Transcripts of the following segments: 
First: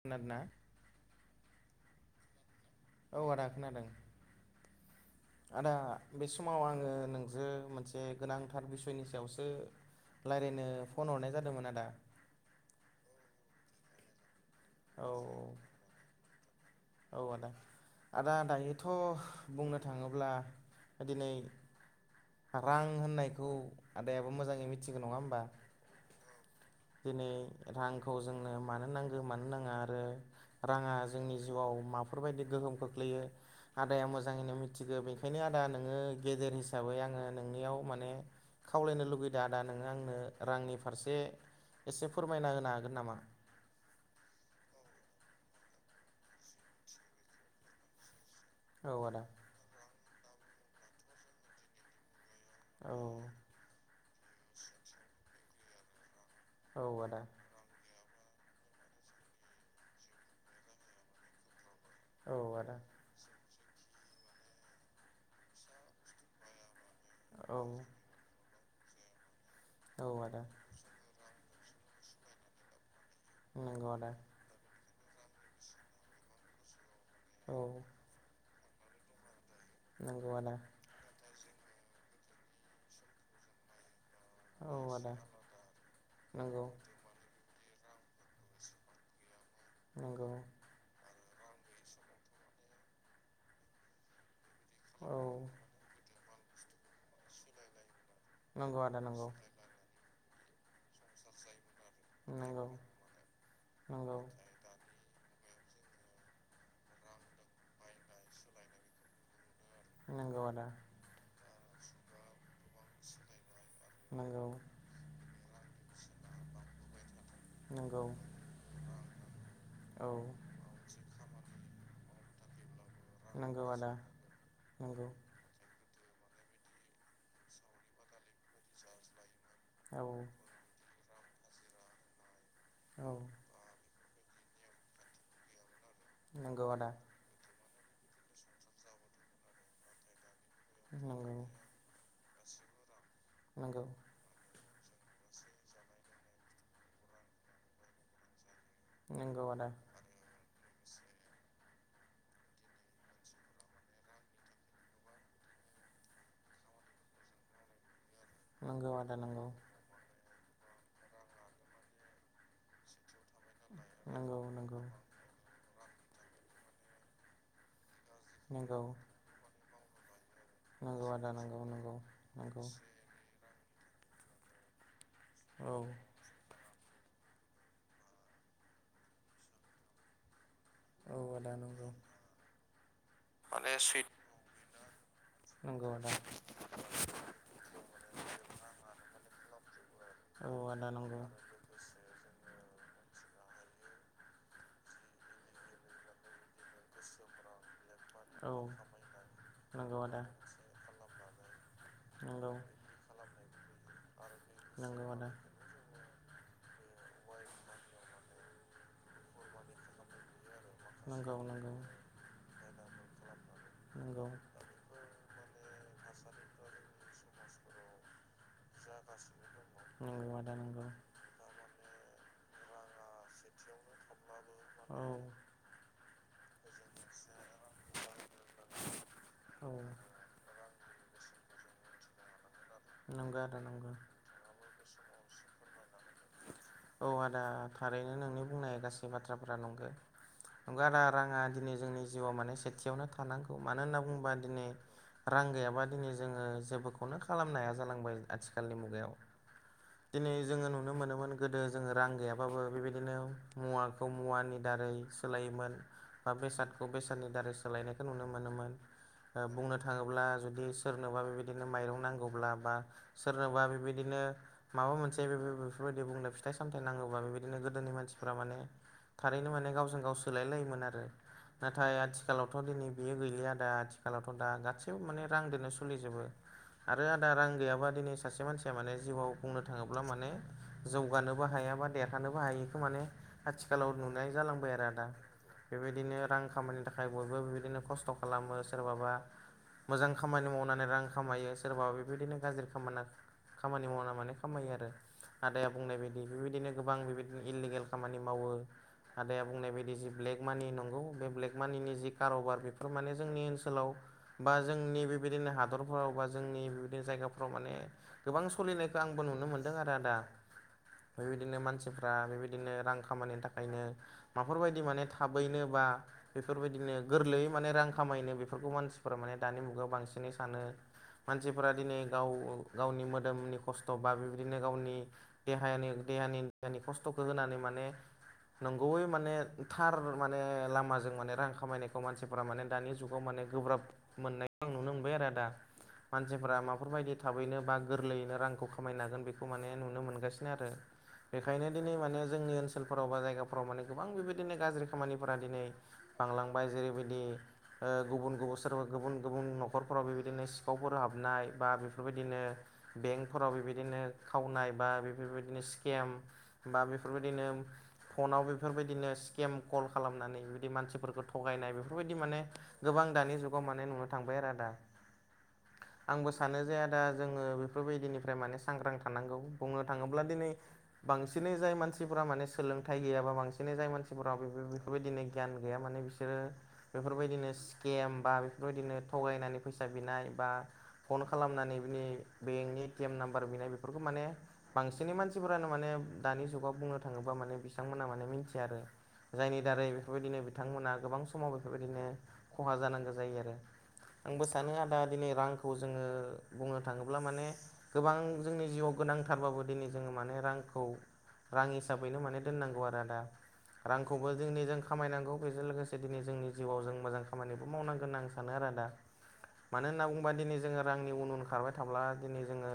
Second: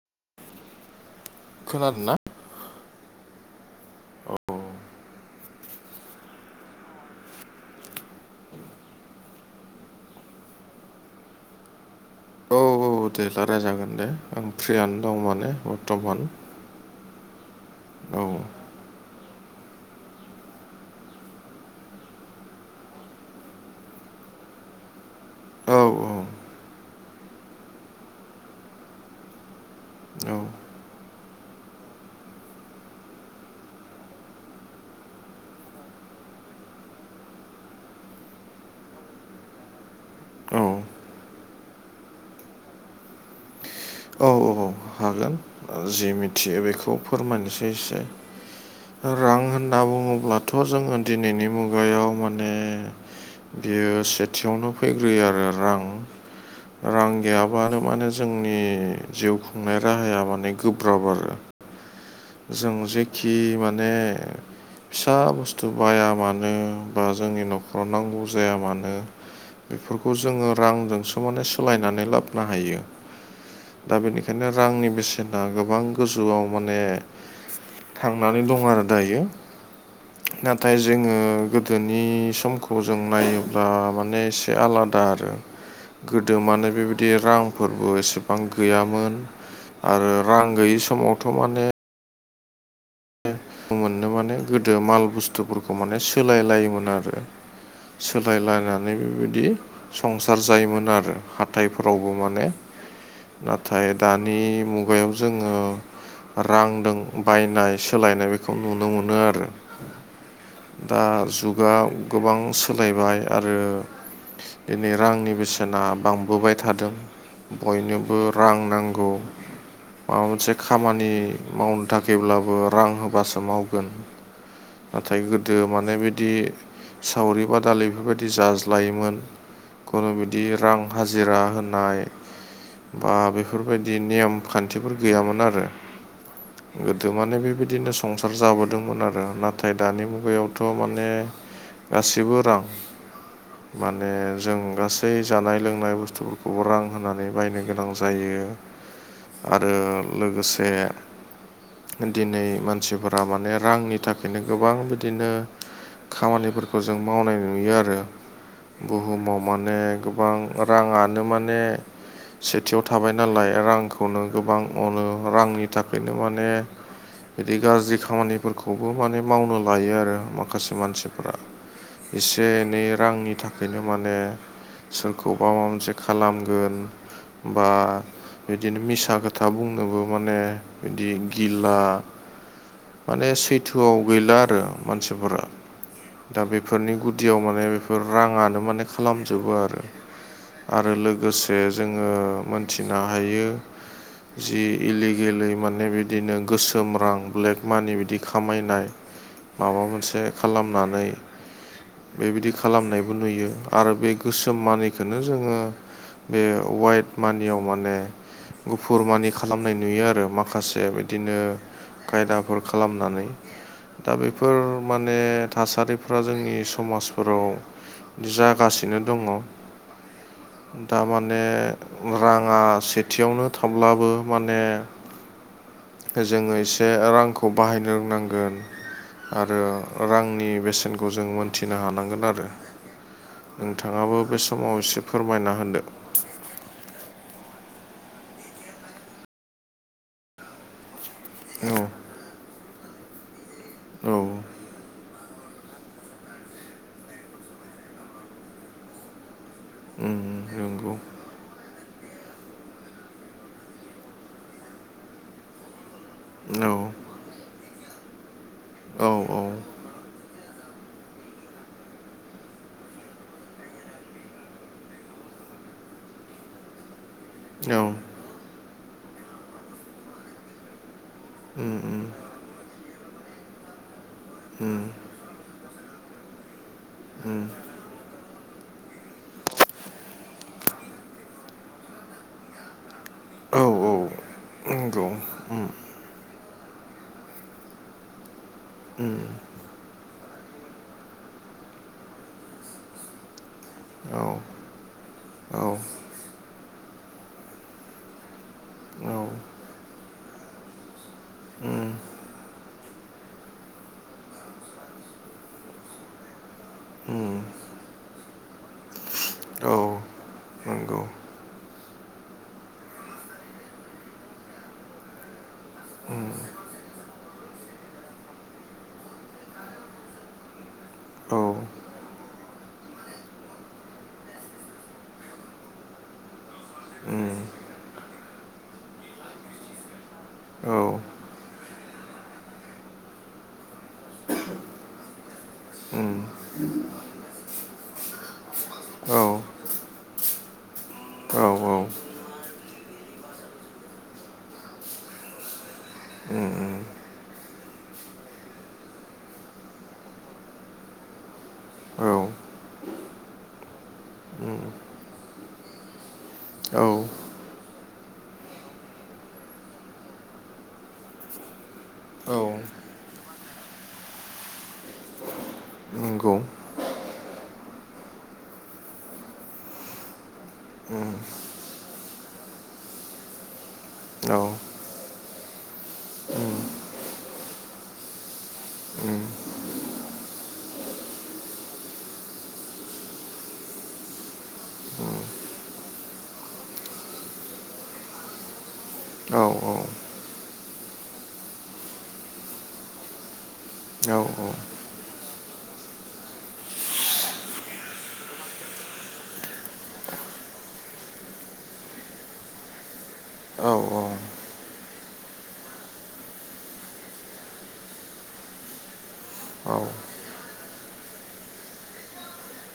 खोनादोना? खोनादों ना? औ आदा खोनादों। औ औ आदा बे समाव आङो नोंजो मोनसे गोनांथार बिसयनि सायावसो रायलायनो फन हरनाय जादोंमोन आदा। औ दे रायलाय जागोन दे आं फ्रियानो औ दं माने बर्थमान। औ आदा औ आदा दायोथ' बुंनो थाङोब्ला दिनै रां होननायखौ आदायाबो मोजाङै मिथिगौ नङा होमबा? औ दिनै रांखौ जोंनो मानो नांगौ मानो नाङा आरो औ राङा जोंनि जिउआव माफोरबायदि गोहोम खोख्लैयो आदाया मोजाङैनो मिनथिगो बेखायनो आदा नोङो गेदेर हिसाबै आङो नोंनियाव माने खावलायनो लुगैदों आदा नोङो आंनो औ रांनि फारसे एसे फोरमायना होनो हागोन नामा? औ औ औ हागोन। ओ जे मिथियो बेखौ फोरमायनोसै एसे औ आदा रां होनना बुङोब्ला थ' जोङो दिनैनि मुगायाव मा औ बियो सेथियावनो फैग्रोयो आरो रां औ रां आदा गैयाब्ला मोनो माने जोंनि जिउ खुंनाय राहाया माने गोब्राब आरो। औ आदा जों जेखि माने फिसा बुस्थु बाया मानो बा जोंनि औ न'खराव नांगौ जाया मानो बेफोरखौ आदा जोङो रांजोंसो माने सोलायनानै लाबनो हायो। नंगौ दा आदा बेनिखायनो रांनि बेसेना गोबां गोजौआव माने औ। थांनानै दं आरो दायो नंगौ आदा नाथाय जोङो गोदोनि समखौ जों नायोब्ला माने एसे औ आलादा आदा आरो गोदो नंगौ माने बेबायदि बिदि रांफोरबो एसेबां गैयामोन आरो नंगौ रां गैयि समावथ' माने दुखु मोननो माने गोदो माल बुस्थुफोरखौ माने सोलायलायोमोन आरो नंगौ सोलायलायनानै आदा नंगौ बेबायदि संसार जायोमोन आरो। हाथायफोरावबो माने नंगौ नाथाय नंगौ दानि मुगायाव जोङो रांदों बायनाय सोलायनाय बेखौ नुनो मोनो आरो। नंगौ आदा। दा जुगा गोबां सोलायबाय आरो नंगौ दिनै रांनि बेसेना बांबोबाय थादों नंगौ बयनोबो रां नांगौ। औ माबा मोनसे खामानि मावनो थाखायब्लाबो रां होबासो नंगौ मावो आदा नंगौ नाथाय गोदो गोदो माने बिदि सावरि बादालि बेफोरबायदि जाज्लायोमोन औ खुनु ब्दि रां हाजिरा होनाय औ बा बेफोरबादि नियम खान्थिफोर गैयामोन आरो नंगौ आदा गोदो माने बेबायदिनो संसार जाबोनाय दोंमोन आरो नाथाय दानि मुगायाव थ' माने नंगौ गासिबो रां नंगौ माने जों गास बै जानाय लोंनाय बुस्थुफोरखौबो रां होनानै बायनो गोनां जायो नंगौ आदा आरो लोगोसे दिनै मानसिफोरा माने रांनि थाखायनो गोबां बिदिनो खामानिफोरखौ जों मावनाय नुयो आरो। नंगौ आदा बुहुमाव नंगौ माने गोबां राङानो माने सेथियाव थाबाय नालाय रांखौनो नंगौ गोबां नंगौ अनो रांनि थाखायनो माने बिदि गाज्रि नंगौ खामानिफोरखौबो माने मावनो लायो आरो माखासे नंगौ आदा मानसिफ्रा नंगौ नंगौ एसे नंगौ एनै रांनि थाखाय बेनो माने सोरखौबा माबा औ मोनसे खालामगोन बा बिदिनो मिसा खोथा बुंनोबो माने बिदि औ आदा गिला नंगौ माने सैथोआव गैला आरो मानसिफोरा। नंगौ आदा दा बेफोरनि गुदियाव माने बेफोर रांङानो माने खालामजोबो आरो। औ आदा आरो नंगौ। लोगोसे जोङो मोनथिनो हायो जि इलिगेलै माने बिदिनो गोसो ओम्रां ब्लेक मानि बिदि औ खामायनाय माबा नंगौ मोनसे आदा खालामनानै नंगौ बेबायदि खालामनायबो नुयो आरो बे गोसोम नंगौ आदा मानिखोनो जोङो बे वाइट मानियाव माने गुफुर मानि नंगौ खालामनाय नुयो आरो माखासे बिदिनो नंगौ नंगौ खायदा फोर खालामनानै दा बेफोर माने थासारिफ्रा जोंनि समाजफोराव जागासिनो दङ औ आदा नंगौ। दा माने रांङा सेथियावनो थाब्लाबो माने औ जोङो एसे रांखौ बाहायनो रोंनांगोन। आरो औ रांनि बेसेनखौ जों मोनथिनो हानांगोन आरो। नंगौ आदा नंगौ नोंथाङाबो बे समाव एसे फोरमायना होनदो। औ आदा थारैनो नोंनि बुंनाय गासै बाथ्राफोरा नंगो। नंगो आदा राङा औ दिनै जोंनि जिउआव माने सेथियावनो थानांगौ मानो होनना औ बुंङोबा दिनै रां गैयाबा दिनै जोङो जोब बोखौनो खालामनो हाया जालांबाय आथिखालनि मुगायाव उम दिनै जोङो नुनो नंगौ मोनोमोन गोदो जोङो रां गैयाबाबो बेबायदिनो मुवाखौ मुवानि दारै सोलायोमोन। बा औ बेसादखौ बेसादनि दारै सोलायनायखौ नुनो मोनोमोन। औ उम औ ओ बुंनो थाङोब्ला जुदि सोरनावबा बेबायदिनो माइरं नांगौब्ला बा सोरनावबा बेबायदिनो माबा मोनसे बेफोर बेफोरबायदि बुंनो फिथाइ सामथाय नांगौबा बेबायदिनो नंगौ गोदोनि मानसिफोरा माने थारैनो माने गावजों गाव सोलाय लायोमोन आरो। नाथाय औ आथिखालावथ' दिनै बियो गैलिया दा आथि खालावथ' दा गासैबो माने रांदोनो सलिजोबो। आरो आदा रां गैयाबा दिनै सासे मानसिया माने जिउआव बुंनो थाङोब्ला माने जौगानोबो हाया बा देरहानोबो हायिखो माने औ आथिखालाव नुनाय जालांबाय आरो आदा बेबाय दिनो रां खामायनो थाखाय बयबो बिबायदिनो खस्थ' खालामो सोरबाबा मोजां खामानि मावनानै रां खामायो। सोरबा बेबायदिनो गाज्रि खामाना खामानि मावना माने खामायो आरो आदाया बुंनाय बायदि बेबायदिनो गोबां बेबायदिनो इललिगेल खामानि मावो आदाया बुंनाय बायदि जि ब्लेक मानि नंगौ बे ब्लेक मानिनि जि कारबार बेफो फोर माने जोंनि ओनसोलाव बा जोंनि बेबायदिनो हादरफोराव बा जोंनि बेबायदि जायगाफ्राव माने गोबां सलिनायखो आंबो नुनो मोनदों औ आरो आदा। नंगौ फ्राय बेबायदिनो मानसिफ्रा बेबायदिनो रां खामायनो थाखायनो माफोरबायदि माने थाबैनो बा बेफोरबायदिनो गोरलैयै माने रां खामायनो बेफ फोरखौ मानसिफोरा माने दानि मुगायाव बांसिनै सानो औ मानसिफोरा दिनै गाव औ गावनि मोदोमनि खस्थ' बा बेबायदिनो गावनि देहायनि देहानि [unintelligible] नि खस्थ'खो होनानै माने नंगौैयै माने थार माने औ लामाजों माने रां खामायनायखौ मानसिफोरा माने दानि जुगाव माने गोब्राब मोननायखौ आं नुनो मोनबाय आरो आदा। मानसिफोरा माफोरबायदि थाबैनो बा गोरलैयैनो रांखौ खामायनो औ हागोन बेखौ माने नुनो मोनगास होनो आरो बेखायनो दिनै माने जोंनि ओनस सोलफोराव बा जायगाफोराव माने गोबां बेबायदिनो गाज्रि खामानिफोरा दिनै बांलांबाय जेरैबायदि ओ गुबुन गुबुन सोरबा गुबुन गुबुन न'खरफोराव बेबायदिनो सिखावफोर हाबनाय बा औ बेफोरबायदिनो बेंकफोराव बेबायदिनो खावनाय बा बे फोरबायदिनो सिकेम बा औ बेफोरबायदिनो फनाव बेफोरबायदिनो स्केम कल खालामनानै बिदि मानसिफोरखौ थगायनाय बेफोरबायदि औ माने गोबां दानि जुगाव माने नुनो थांबाय आरो आदा। आंबो नंगौ सानो जे आदा जोङो बेफोरबायदिनिफ्राय माने सांग्रां थानांगौ बुङो थाङोब्ला दिनै बांसिनै जाय मानसिफोरा माने सोलोंथाइ गैयाबा बांसिनै जाय औ मानसिफोरा बेफोर बेफोरबायदिनो गियान गैया माने बिस सोरो बेफोरबायदिनो स्केम बा बेफोरबायदिनो थगायनानै फैसा बिनाय बा फन खालामनानै बिनि बेंकनि एटिएम नाम्बार बिनाय बेफोरखौ माने बांसिनै मानसिफोरानो माने दानि जुगाव बुंनो थाङोब्ला माने बिथांमोनहा माने मिथिया आरो औ जायनि दारै बेफोरबायदिनो बिथांमोना गोबां समाव बेफोरबायदिनो खहा जानांगौ जायो आरो। आंबो सानो औ आदा दिनै रांखौ खौ जोङो बुंनो थाङोब्ला माने गोबां जोंनि जिउआव गोनां थारबाबो दिनै जोङो माने रांखौ रां हिसाबैनो माने दोननांगौ आरो आदा। औ रांखौबो जोंनि जों खामायनांगौ बेजों लोगोसे दिनै जोंनि जिउआव जों मोजां खामानिबो मावनांगोन होनना आं सानो आरो आदा। मानो होनना बुङोबा दिनै जोङो रांनि उन उन खारबाय थाब्ला दिनै जोङो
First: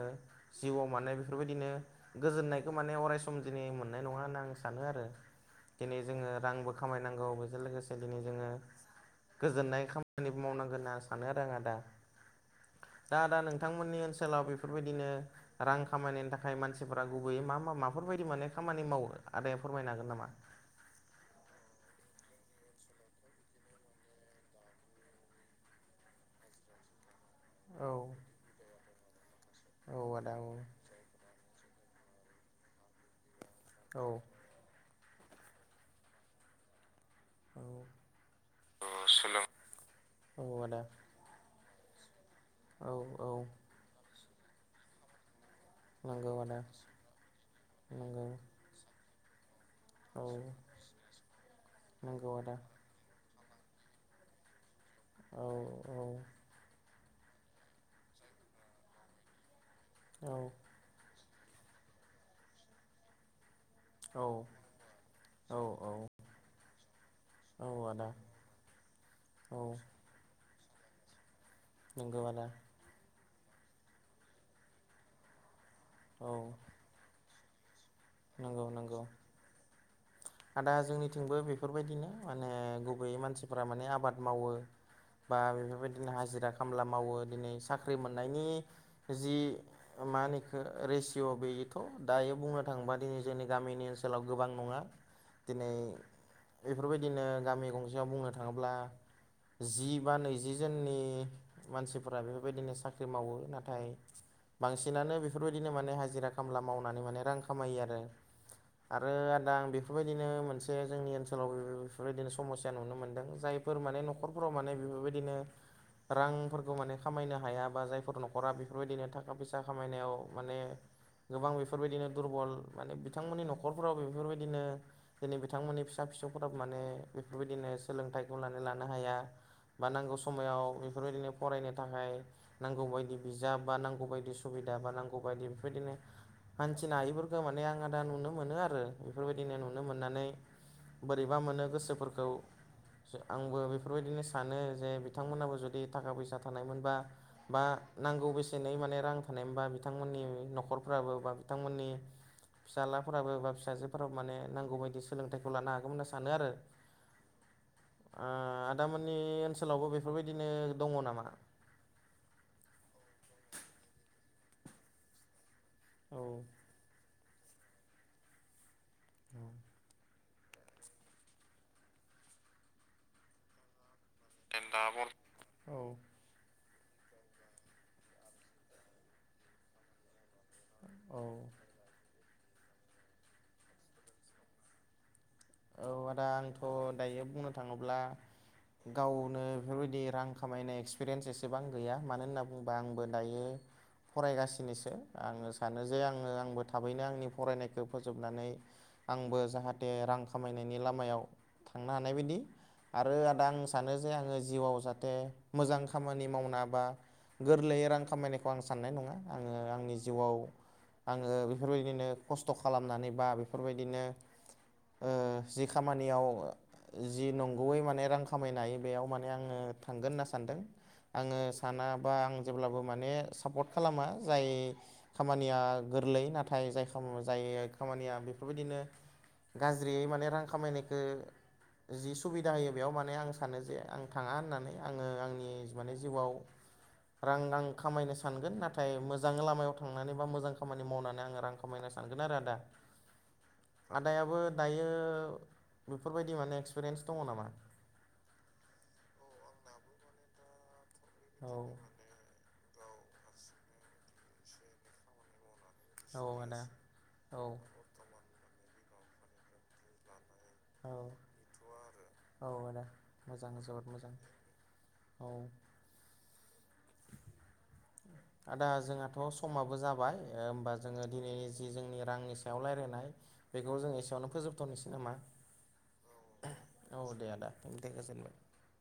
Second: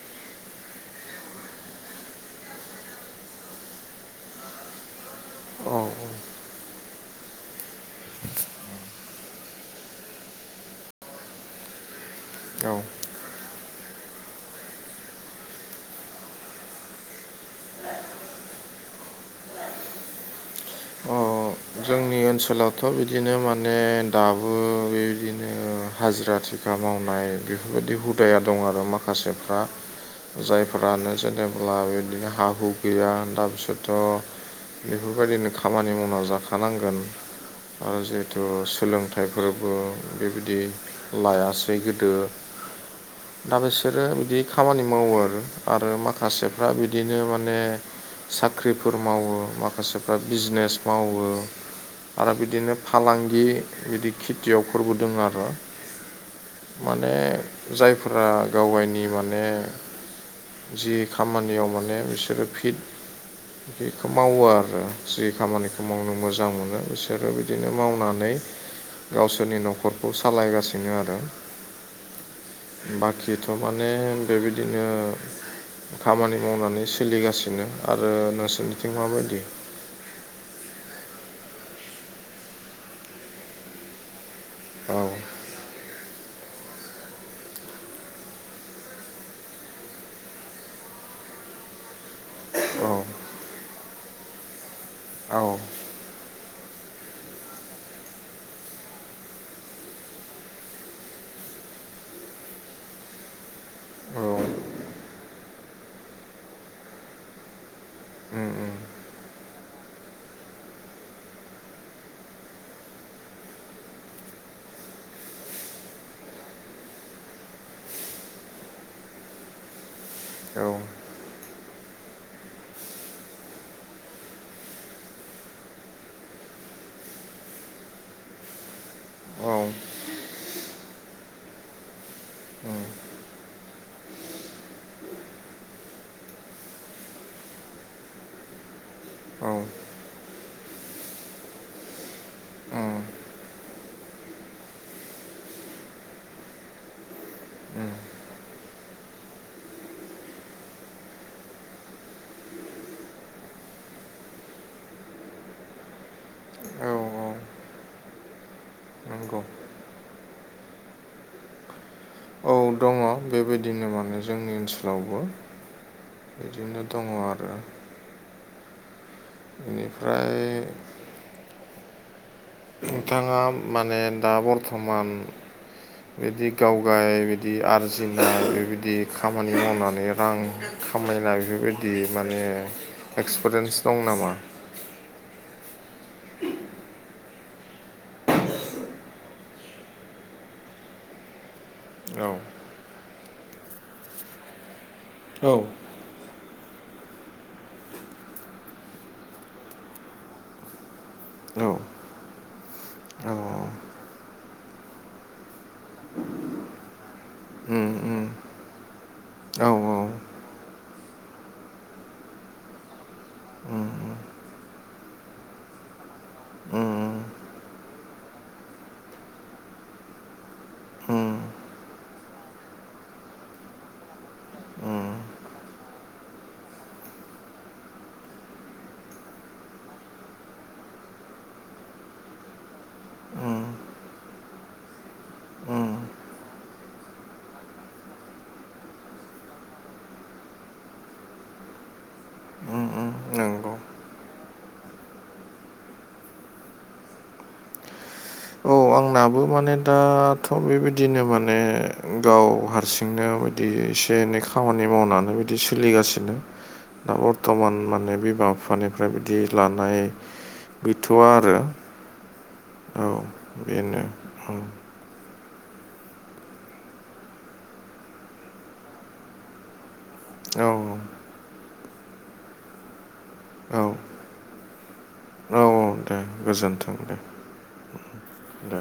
जिउआव मानाय बे बेफोरबायदिनो गोजोननायखौ अरायस दिनै मोननाय नङा होनना सानो आरो। दिनै जोङो रांबो खामायनांगौ बेजों लोगोसे दिनै जोङो गोजोननाय खामानि मावनांगोन होनना सानो आरो आं आदा। औ दा ओनसोलाव बेफोरबायदिनो रां खामानिनि थाखाय मानसिफोरा गुबैयै मा मा माफोरबायायदि माने खामानि मावो आदाया फोरमायनो हागोन नामा? अ जोंनि ओनसोलावथ' बिदिनो माने दाबो बेबायदिनो हाजिरा थि खा मावनाय औ बेफोरबायदि हुदाया दं आरो माखासेफ्रा औ आदा औ जायफ्रानो जेनेबा अब्ला बिदिनो हा हु गैया दा बिसोरथ' औ बेफोरबायदिनो खामानि मावना जाखायो थानांगोन औ आरो जिहेथु सोलों सोलोंथाइफोरबो औ बेबायदि आदा लायासै गोदो औ औ दा बिसोरो बिदि खामानि मावो आरो। आरो नंगौ आदा माखासेफ्रा बिदिनो माने नंगौ साख्रिफोर मावो माखासेफ्रा औ बिजनेस मावो आरो नंगौ आदा बिदिनो फालांगि बिदि खेथियावफोरबो दङ औ आरो औ माने जायफोरा गाव गायनि माने औ जि खामानियाव माने बिसोरो फिट बेखौ मावो आरो जि खामानिखौ मावनो मोजां मोजां मोनो बिसोरो औ बिदिनो आदा मावनानै औ गावसोरनि न'खर सालायगासिनो आरो। नोंगौ आदा बाखिथ' माने बेबायदिनो औ खामानि मावनानै सोलिगासिनो आरो नंगौ नोंसोरनिथिं नंगौ माबायदि आदा जोंनिथिंबो बेफोरबायदिनो माने मानसिफ्रा माने आबाद मावो औ बा बेफोरबायदिनो हाजिरा खामला मावो दिनै साख्रि मोननायनि जि मा बेयोथ' दायो बुंनो औ थाङोबा दिनै जोंनि गामिनि ओनसोलाव गोबां नङा औ दिनै बेफोरबायदिनो गामि गंसेयाव बुंनो थाङोब्ला जि बा नैजि जोननि मानसिफोरा बेफोरबायदिनो साख्रि मावो नाथाय औ बांसिनानो बेफोरबायदिनो माने हाजिरा खामला मावनानै माने रां खामायो आरो उम उम आरो आदा आं बि बेफोरबायदिनो मोनसे जोंनि ओनसोलाव बेफोरबायदिनो समस्या नुनो मोनदों जायफोर माने न' न'खरफोराव माने बेफोरबायदिनो रांफोरखौ माने खामायनो हाया बा जायफोर न'खरा बेफोरबायदिनो थाखा फैसा खामायनायाव माने औ गोबां बेफोरबायदिनो दुरबल माने बिथांमोननि न'खरफोराव बेफोरबायदिनो दिनै बिथांमोननि फिसा फिसौफोराबो माने बेफोरबायदिनो सोलोंथाइखौ लानानै लानो हाया। औ उम औ बानांगौ समायाव बेफोरबायदिनो फरायनो थाखाय नांगौ बायदि बिजाब बा नांगौ बायदि सुबिदा बा नांगौ बायदि बेफोरबायदिनो हानथिनो हायिफोरखौ माने आङो दा नुनो मोनो आरो बेफोरबायदिनो नु उम नै बोरैबा मोनो गोसोफोरखौ। आंबो बेफोरबायदिनो सानो जे बिथांमोनाबो जुदि थाखा फैसा थानायमोनबा बा उम नांगौ बेसेनै माने रां थानायबा बिथांमोननि न'खरफ्राबो बा बिथांमोननि फिसालाफोराबो बा फिसाजोफोराबो माने नांगौ बायदि सोलोंथाइखौ लानो हागौमोन होनना सानो आरो। औ ओ आदामोननि नंगौ ओनसोलावबो बेफोरबायदिनो दङ नामा? औ दङ बेबायदिनो माने जोंनि ओनसोलावबो। औ बिदिनो दङ आरो। बेनिफ्राय नोंथाङा माने दा बर्थमान औ बिदि गावगाय बिदि आरजिनाय बेबायदि खामानि मावनानै रां औ खामायना बेफोरबायदि माने एक्सपिरियेन्स दं नामा? औ आदा आंथ' दायो बुंनो थाङोब्ला गावनो बेफोरबायदि रां खामायनाय एक्सपिरियेन्स एसेबां गैया औ मानो होनना बुङोबा आंबो दायो फरायगासिनोसो औ आङो सानो जे आङो आंबो थाबैनो आंनि फरायनायखौ फोजोबनानै आंबो जाहाथे रां खामायनायनि लामायाव औ थांनो हानाय बायदि। आरो आदा आं सानो जे आङो जिउआव जाहाथे मोजां खामानि मावना बा उम गोरलैयै रां उम खामायनायखौ आं साननाय नङा आङो औ आंनि उम जिउआव आङो बेफोरबायदिनो खस्थ' खालामनानै बा बेफोरबायदिनो ओ जि खामानियाव जि उम नंगौयै माने रां खामायनो हायो बेयाव माने आङो थांगोन होनना सानदों। आङो सानाबा आं जेब्लाबो माने सापर्ट खालामा जाय खामानिया गोरलै नाथाय जाय खामा जाय खामानिया बेफोरबायदिनो गाज्रियै माने रां खामायनायखो जि सुबिदा होयो बेयाव माने आं सानो जे आं थाङा होननानै आङो आंनि माने जिउआव रां आं खामायनो सानगोन नाथाय मोजां लामायाव थांनानै बा मोजां खामानि मावनानै आङो रां खामायनो सानगोन आरो आदा। उम नंगौ दायाबो दायो बेफोरबायदि माने एक्सपिरियेन्स दङ नामा? औ आंनाबो माने दाथ' बेबायदिनो औ माने गाव हारसिंनो बिदि एसे एनै खामानि मावनानै दि औ सोलिगासिनो आदा दा औ बर्थमान माने बिमा बिफानि फ्राय बिदि लानाय गैथ'वा आरो ओं औ। जोबोद बेनो मोजां औ औ। आदा जोंहाथ' समाबो जाबाय औ होमबा जोङो दिनैनि जि जोंनि रांनि सायाव रायलायनाय बेखौ औ जों एसेयावनो फोजोबथ'नोसै नामा? औ दे गोजोन्थों औ दे आदा दे गोजोनबाय। दे